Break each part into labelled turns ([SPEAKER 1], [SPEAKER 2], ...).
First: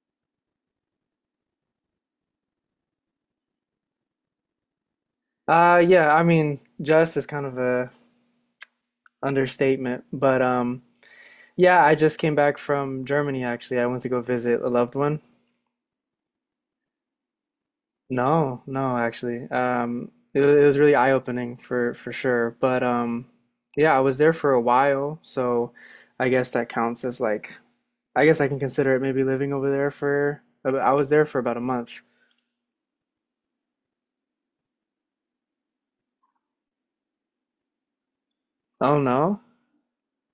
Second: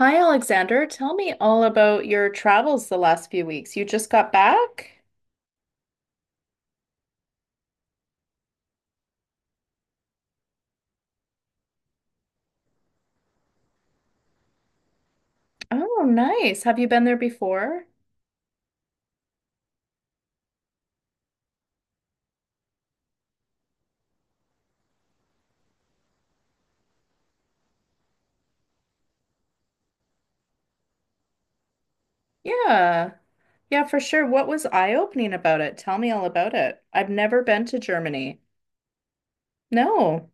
[SPEAKER 1] Hi, Alexander. Tell me all about your travels the last few weeks. You just got back?
[SPEAKER 2] Yeah, I mean, just is kind of a understatement, but yeah, I just came back from Germany actually. I went to go visit a loved one.
[SPEAKER 1] Oh, nice. Have you been there before?
[SPEAKER 2] No, no, actually. It was really eye-opening for sure. But yeah, I was there for a while, so I guess that counts as like I guess I can consider it maybe living over there for I was there for about a month.
[SPEAKER 1] Yeah. Yeah, for sure. What was eye-opening about it? Tell me all about it. I've never been to Germany.
[SPEAKER 2] Oh no.
[SPEAKER 1] No.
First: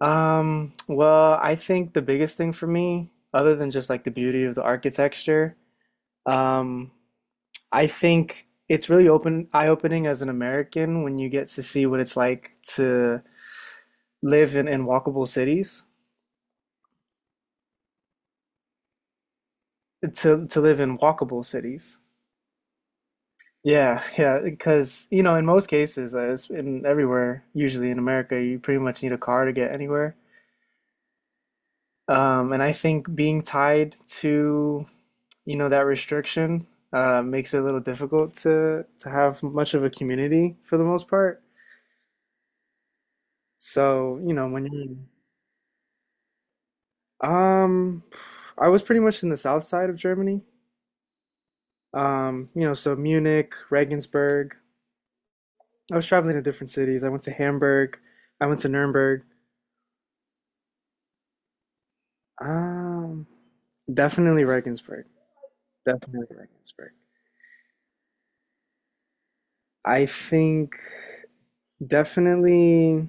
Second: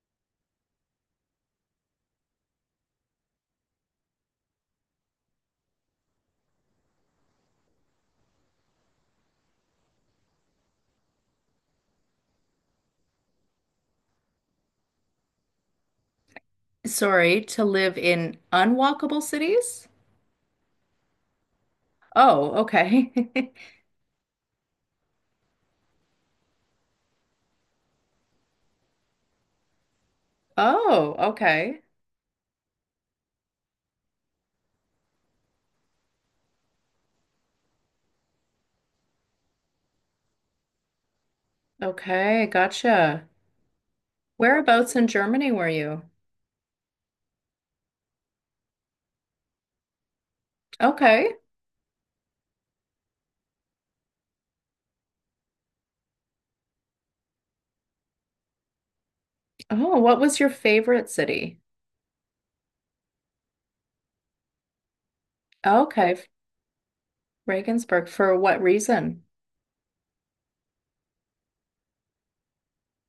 [SPEAKER 2] Well, I think the biggest thing for me, other than just like the beauty of the architecture, um, I think it's really open eye-opening as an American when you get to see what it's like to live in walkable cities,
[SPEAKER 1] Sorry, to live in unwalkable cities?
[SPEAKER 2] to live in walkable cities.
[SPEAKER 1] Oh, okay.
[SPEAKER 2] Yeah, yeah, because you know, in most cases, in everywhere, usually in America, you pretty much need a car to get anywhere.
[SPEAKER 1] Oh, okay.
[SPEAKER 2] And I think being tied to, you know, that restriction makes it a little difficult to have much of a community for the most part.
[SPEAKER 1] Okay, gotcha.
[SPEAKER 2] So, you know, when
[SPEAKER 1] Whereabouts
[SPEAKER 2] you're
[SPEAKER 1] in Germany were you?
[SPEAKER 2] Um, I was pretty much in the south side of Germany.
[SPEAKER 1] Okay.
[SPEAKER 2] You know, so Munich, Regensburg. I was traveling to different cities. I went to Hamburg. I went to Nuremberg.
[SPEAKER 1] Oh, what was your favorite city?
[SPEAKER 2] Um, Definitely Regensburg.
[SPEAKER 1] Okay,
[SPEAKER 2] Definitely Regensburg.
[SPEAKER 1] Regensburg for what reason?
[SPEAKER 2] I think definitely,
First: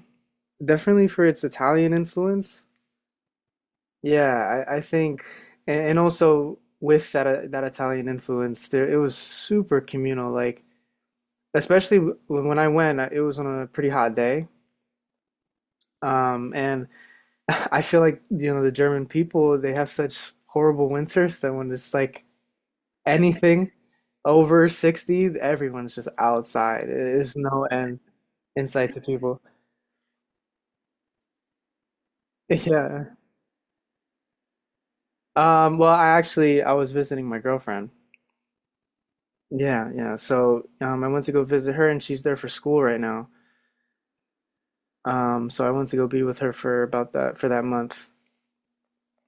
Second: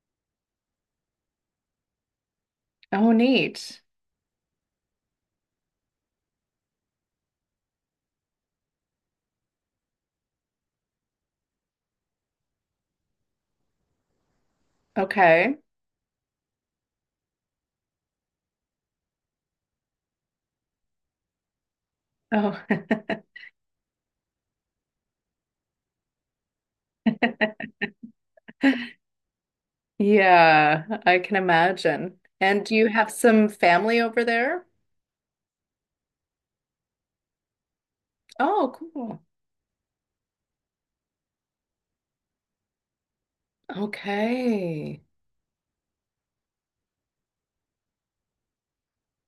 [SPEAKER 2] definitely for its Italian influence.
[SPEAKER 1] Oh, neat.
[SPEAKER 2] Yeah, I think, and also with that Italian influence, there it was super communal. Like, especially when I went, it was on a pretty hot day.
[SPEAKER 1] Okay.
[SPEAKER 2] And I feel like, you know, the German people, they have such horrible winters that when it's like
[SPEAKER 1] Oh,
[SPEAKER 2] anything over 60, everyone's just outside. There's no end in sight to people.
[SPEAKER 1] yeah, I can imagine. And do you
[SPEAKER 2] Yeah.
[SPEAKER 1] have some family over there?
[SPEAKER 2] Well, I actually I was visiting my girlfriend.
[SPEAKER 1] Oh, cool.
[SPEAKER 2] Yeah, yeah. So I went to go visit her, and she's there for school right now.
[SPEAKER 1] Okay.
[SPEAKER 2] So I went to go be with her for about that for that month.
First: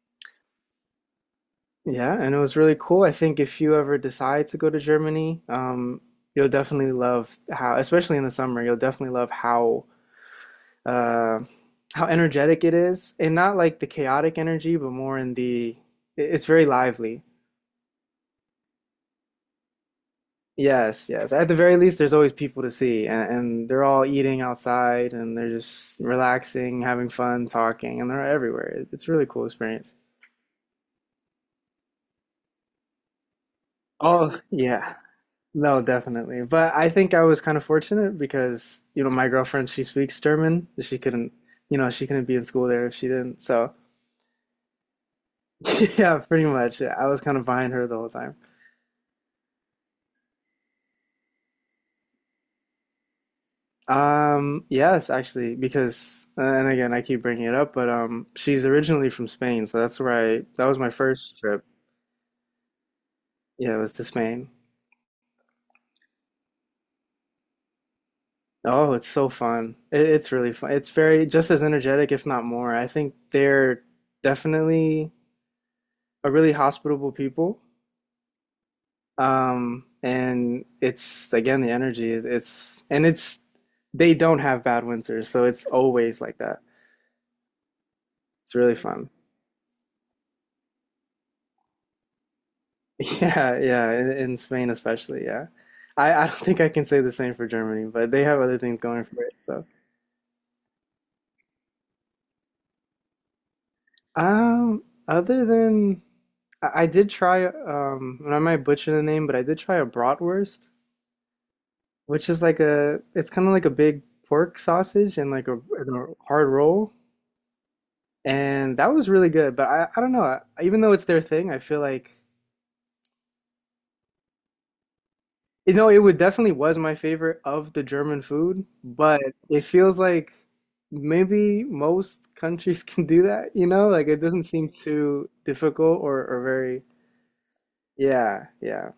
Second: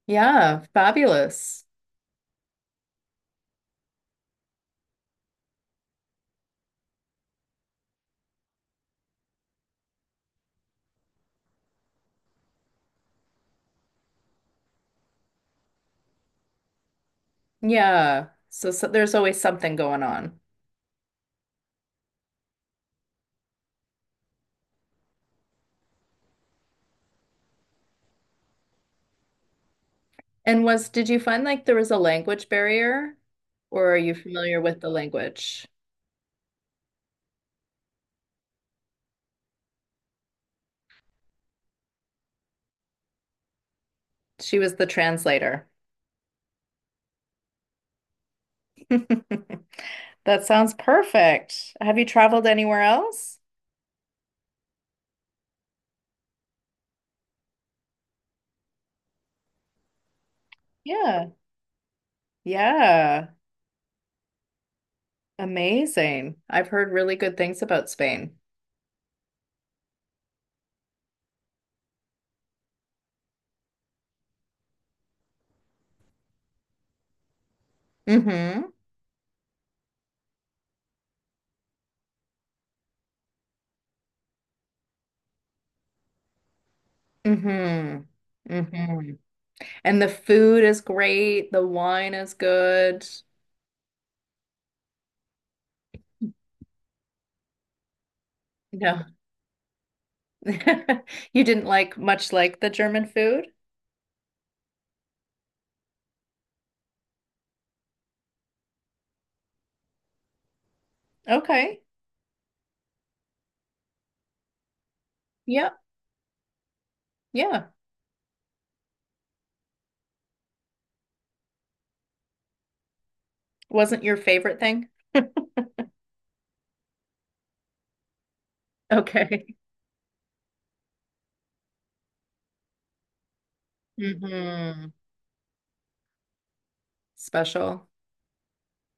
[SPEAKER 1] Yeah, fabulous.
[SPEAKER 2] Yeah, and it was really cool. I think if you ever decide to go to Germany, you'll definitely love how, especially in the summer, you'll definitely love uh, how energetic it is, and not like the chaotic energy, but more in the it's very lively.
[SPEAKER 1] Yeah. So there's always something going on.
[SPEAKER 2] Yes, yes. At the very least, there's always people to see, and they're all eating outside, and they're just relaxing, having fun, talking, and they're everywhere. It's a really cool experience.
[SPEAKER 1] And did you find like there was a language barrier, or are you
[SPEAKER 2] Oh,
[SPEAKER 1] familiar with the
[SPEAKER 2] yeah.
[SPEAKER 1] language?
[SPEAKER 2] No, definitely. But I think I was kind of fortunate because, you know, my girlfriend, she speaks German. She couldn't be in school there if she didn't. So,
[SPEAKER 1] She was the translator.
[SPEAKER 2] yeah, pretty much. I was kind of behind her the whole time.
[SPEAKER 1] That sounds perfect. Have you traveled anywhere else?
[SPEAKER 2] Yes, actually, because, and again, I keep bringing it up, but she's originally from Spain, so that's where that was my
[SPEAKER 1] Yeah.
[SPEAKER 2] first trip.
[SPEAKER 1] Yeah.
[SPEAKER 2] Yeah, it was to Spain.
[SPEAKER 1] Amazing. I've heard really good things about Spain.
[SPEAKER 2] Oh, it's so fun. It's really fun. It's very, just as energetic, if not more. I think they're definitely a really hospitable people.
[SPEAKER 1] Mm-hmm.
[SPEAKER 2] And it's again the energy. It's, and it's, they don't have bad winters, so it's always like that.
[SPEAKER 1] Mm-hmm.
[SPEAKER 2] It's really fun.
[SPEAKER 1] Mm-hmm. And the food is great. The wine is good.
[SPEAKER 2] Yeah, yeah, in Spain especially, yeah. I don't think I can say the same for Germany, but they have other things
[SPEAKER 1] No.
[SPEAKER 2] going for it, so.
[SPEAKER 1] You didn't like much like the German food?
[SPEAKER 2] Um, Other than I did try and I might butcher the name, but I did try a bratwurst,
[SPEAKER 1] Okay.
[SPEAKER 2] which is like a it's kind of like a big pork sausage and
[SPEAKER 1] Yeah.
[SPEAKER 2] and a hard roll.
[SPEAKER 1] Yeah.
[SPEAKER 2] And that was really good, but I don't know. Even though it's their thing, I feel like
[SPEAKER 1] Wasn't your favorite thing?
[SPEAKER 2] you know it would definitely was my favorite of the German food, but
[SPEAKER 1] Okay.
[SPEAKER 2] it feels like maybe most countries can do that, you know? Like it doesn't seem
[SPEAKER 1] Mm-hmm.
[SPEAKER 2] too difficult or very
[SPEAKER 1] Special.
[SPEAKER 2] yeah, yeah.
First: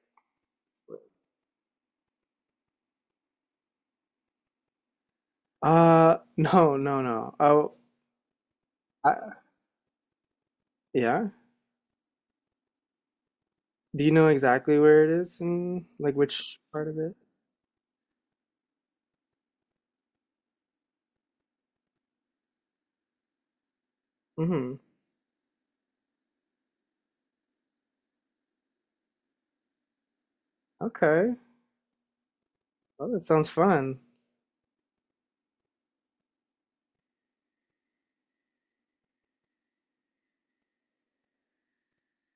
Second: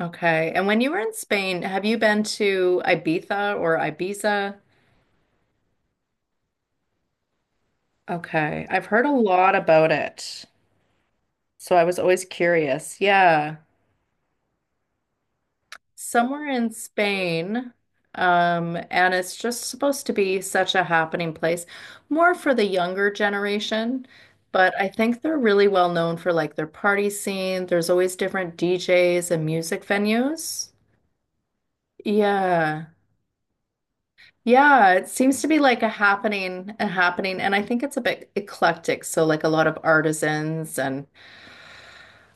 [SPEAKER 1] Okay. And when you were in Spain, have you been to Ibiza or Ibiza?
[SPEAKER 2] No, no, no. Oh,
[SPEAKER 1] Okay. I've heard a
[SPEAKER 2] I,
[SPEAKER 1] lot about it.
[SPEAKER 2] yeah.
[SPEAKER 1] So I was always curious. Yeah.
[SPEAKER 2] Do you know exactly where it is and like
[SPEAKER 1] Somewhere
[SPEAKER 2] which
[SPEAKER 1] in
[SPEAKER 2] part of it?
[SPEAKER 1] Spain. And it's just supposed to be such a happening place, more for the younger generation. But
[SPEAKER 2] Mm-hmm.
[SPEAKER 1] I think they're really well known for like their party scene. There's always different DJs and music venues.
[SPEAKER 2] Okay.
[SPEAKER 1] Yeah.
[SPEAKER 2] Well, that sounds fun.
[SPEAKER 1] Yeah, it seems to be like a happening, and I think it's a bit eclectic. So like a lot of artisans and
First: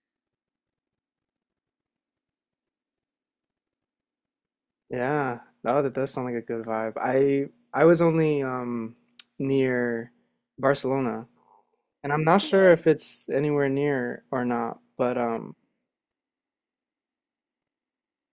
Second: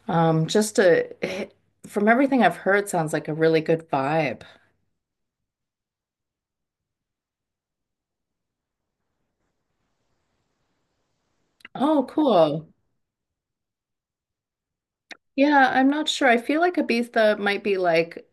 [SPEAKER 1] just from everything I've heard, sounds like a really good vibe.
[SPEAKER 2] Yeah. Oh, that does sound like a good vibe. I was only near Barcelona,
[SPEAKER 1] Oh,
[SPEAKER 2] and I'm not sure,
[SPEAKER 1] cool.
[SPEAKER 2] yeah, if it's anywhere near or not, but
[SPEAKER 1] Yeah, I'm not sure. I feel like Ibiza might be like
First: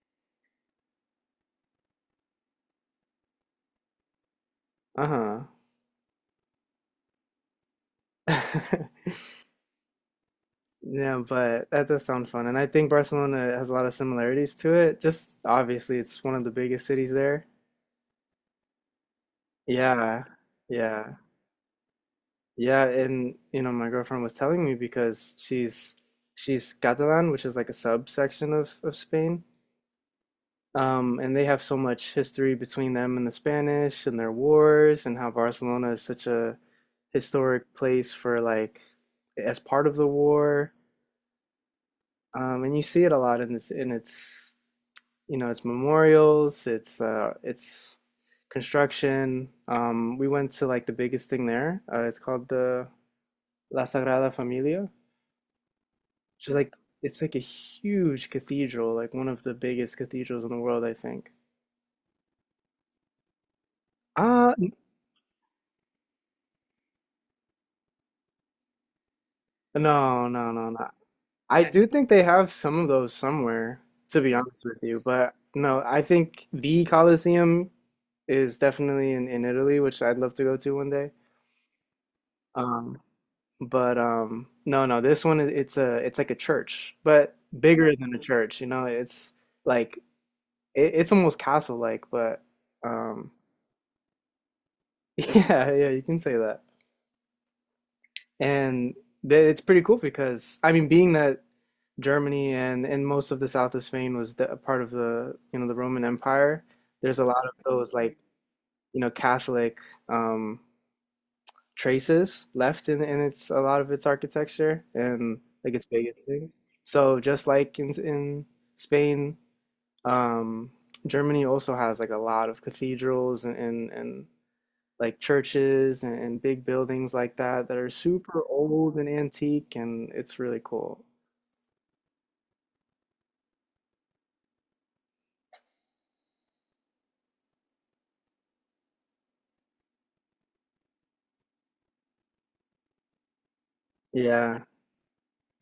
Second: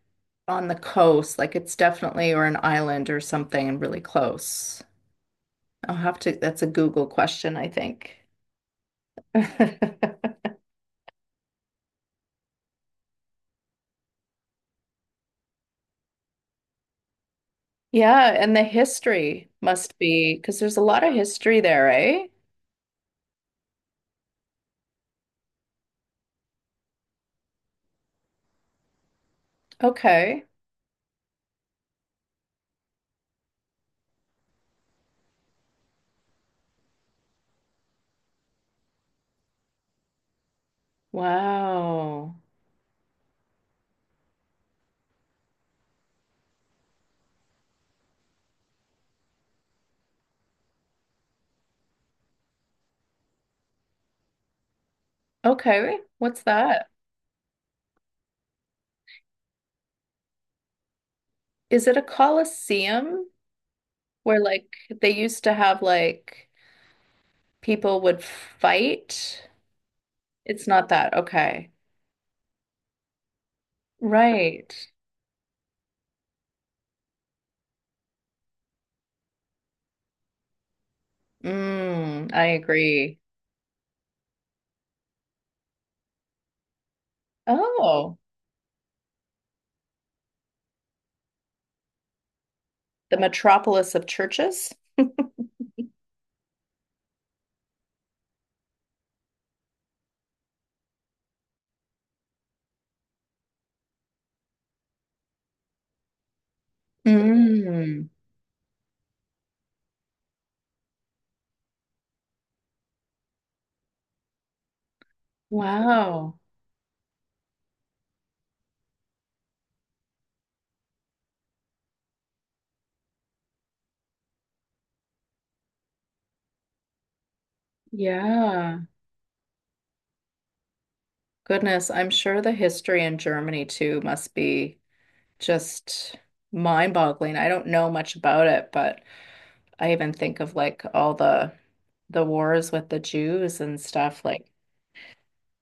[SPEAKER 1] on the coast, like it's definitely or an island or something really close.
[SPEAKER 2] uh-huh.
[SPEAKER 1] I'll have to, that's a Google question, I think.
[SPEAKER 2] Yeah, but that does sound fun. And I think Barcelona has a lot of similarities to it. Just obviously it's one of the biggest cities there.
[SPEAKER 1] Yeah, and the history must
[SPEAKER 2] Yeah.
[SPEAKER 1] be because there's a lot of
[SPEAKER 2] Yeah.
[SPEAKER 1] history there, right?
[SPEAKER 2] Yeah, and you know, my girlfriend was telling me because she's Catalan, which is like a subsection of Spain.
[SPEAKER 1] Okay.
[SPEAKER 2] And they have so much history between them and the Spanish and their wars, and how Barcelona is such a historic place for like as part of the war.
[SPEAKER 1] Wow.
[SPEAKER 2] And you see it a lot in this in its you know its memorials, its construction. We went to like the biggest thing there. It's called the La Sagrada Familia,
[SPEAKER 1] Okay. What's
[SPEAKER 2] which is
[SPEAKER 1] that?
[SPEAKER 2] like a huge cathedral, like one of the biggest cathedrals in the world, I think.
[SPEAKER 1] Is it a coliseum where
[SPEAKER 2] Ah
[SPEAKER 1] like they used to have like people would fight?
[SPEAKER 2] no, no,
[SPEAKER 1] It's
[SPEAKER 2] no,
[SPEAKER 1] not
[SPEAKER 2] no.
[SPEAKER 1] that.
[SPEAKER 2] I
[SPEAKER 1] Okay.
[SPEAKER 2] do think they have some of those somewhere, to be honest
[SPEAKER 1] Right.
[SPEAKER 2] with you. But no, I think the Colosseum is definitely in Italy, which I'd love to go to one day.
[SPEAKER 1] Mm, I
[SPEAKER 2] Um,
[SPEAKER 1] agree.
[SPEAKER 2] but no, no, this one is it's a it's like a church, but bigger than
[SPEAKER 1] Oh,
[SPEAKER 2] a church. You know, like it's almost castle-like, but
[SPEAKER 1] the
[SPEAKER 2] um,
[SPEAKER 1] metropolis of churches?
[SPEAKER 2] yeah, yeah, you can say that. And it's pretty cool because I mean, being that Germany and most of the south of Spain was a part of the you know the Roman Empire, there's a lot of those
[SPEAKER 1] Mm,
[SPEAKER 2] like you know Catholic um, traces left in its a lot of its architecture and like its biggest
[SPEAKER 1] wow.
[SPEAKER 2] things. So just like in Spain, um, Germany also has like a lot of cathedrals and like churches and big buildings like that that are super
[SPEAKER 1] Yeah.
[SPEAKER 2] old and antique, and it's really cool.
[SPEAKER 1] Goodness, I'm sure the history in Germany too must be just mind-boggling. I don't know much about it, but I even think of like all the wars with the Jews and stuff. Like,
[SPEAKER 2] Yeah,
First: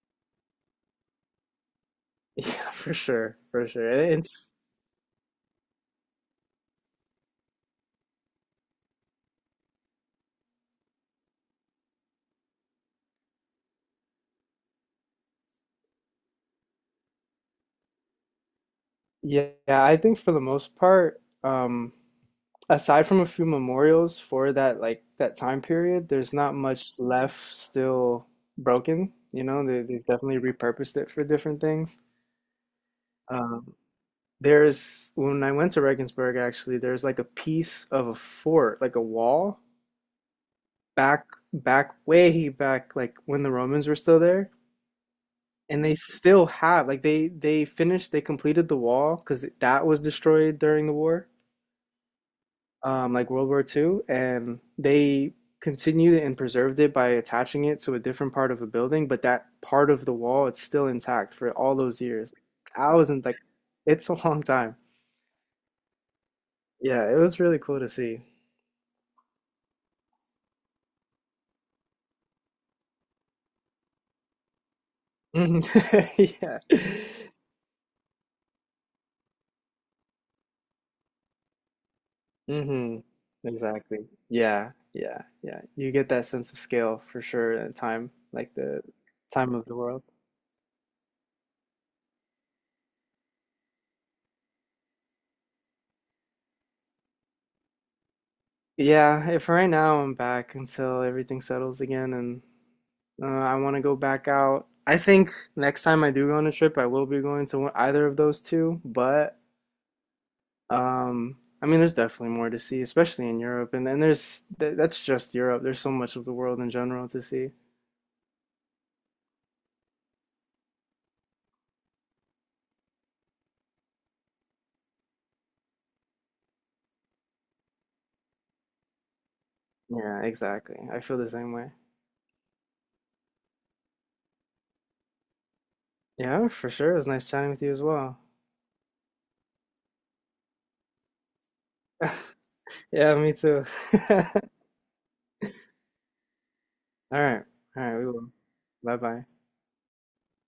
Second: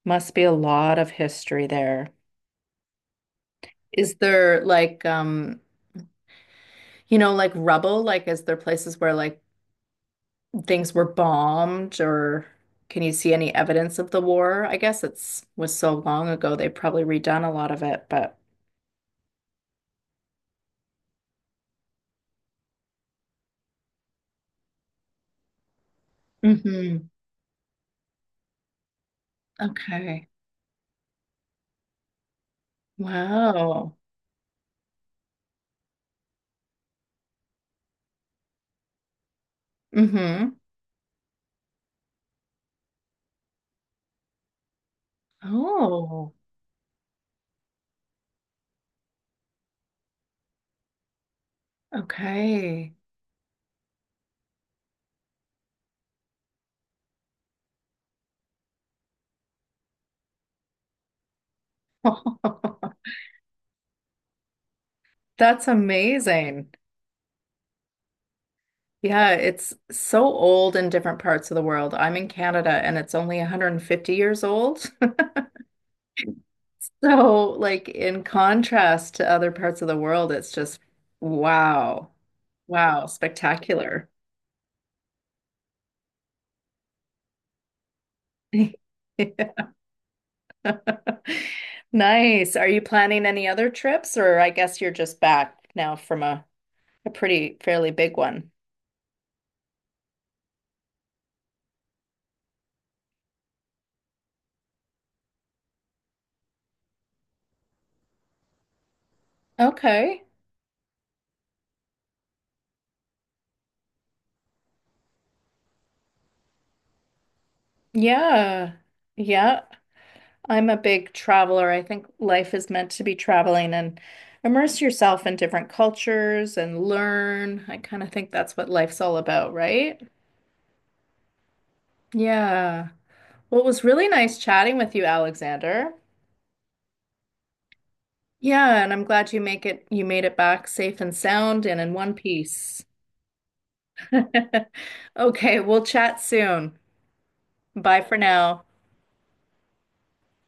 [SPEAKER 1] must be a lot of history there.
[SPEAKER 2] yeah, for sure, for sure. And,
[SPEAKER 1] Is
[SPEAKER 2] and
[SPEAKER 1] there like you know, like rubble? Like, is there places where like things were bombed or can you see any evidence of the war? I guess it's was so long ago they probably redone a lot of it, but
[SPEAKER 2] yeah, I think for the most part, aside from a few memorials for that like that time period, there's not much
[SPEAKER 1] hmm.
[SPEAKER 2] left still broken. You know, they've
[SPEAKER 1] Okay.
[SPEAKER 2] definitely repurposed it for different things. Um,
[SPEAKER 1] Wow.
[SPEAKER 2] there's when I went to Regensburg, actually, there's like a piece of a fort, like a wall
[SPEAKER 1] Mm-hmm.
[SPEAKER 2] back back way back like when the Romans were still there, and they
[SPEAKER 1] Oh,
[SPEAKER 2] still have like they completed the wall because that was destroyed during the war,
[SPEAKER 1] okay.
[SPEAKER 2] like World War II, and they continued and preserved it by attaching it to a different part of a building, but that part of the wall, it's still intact for all those years, thousands, like, it's a long time.
[SPEAKER 1] That's amazing.
[SPEAKER 2] Yeah, it was really cool to see.
[SPEAKER 1] Yeah, it's so old in different parts of the world. I'm in Canada and it's only 150 years old.
[SPEAKER 2] Yeah.
[SPEAKER 1] So, like in contrast to other parts of the world, it's just wow,
[SPEAKER 2] Hmm.
[SPEAKER 1] wow,
[SPEAKER 2] Exactly.
[SPEAKER 1] spectacular.
[SPEAKER 2] Yeah, yeah, yeah. You get that sense of scale for sure and time, like the time of the world.
[SPEAKER 1] Nice. Are you planning any other trips, or I guess you're just back now from a pretty fairly big one?
[SPEAKER 2] Yeah, if right now I'm back until everything settles again, and I want to go back out. I think next time I do go on a trip, I will be going to one, either of those two, but
[SPEAKER 1] Okay.
[SPEAKER 2] um I mean there's definitely more to see, especially in Europe, and then there's th that's just Europe. There's so much of the world in general to see.
[SPEAKER 1] Yeah. Yeah. I'm a big traveler. I think life is meant to be traveling and immerse yourself in different cultures and learn. I kind of think that's what life's all about, right?
[SPEAKER 2] Yeah, exactly. I feel the same way.
[SPEAKER 1] Yeah. Well, it was really nice chatting with you, Alexander.
[SPEAKER 2] Yeah, for sure. It was nice chatting with you as well.
[SPEAKER 1] Yeah, and I'm glad you make it you made it back safe and sound and in one piece.
[SPEAKER 2] Yeah, me too.
[SPEAKER 1] Okay, we'll chat soon.
[SPEAKER 2] All right. All right,
[SPEAKER 1] Bye
[SPEAKER 2] we
[SPEAKER 1] for
[SPEAKER 2] will.
[SPEAKER 1] now.
[SPEAKER 2] Bye bye.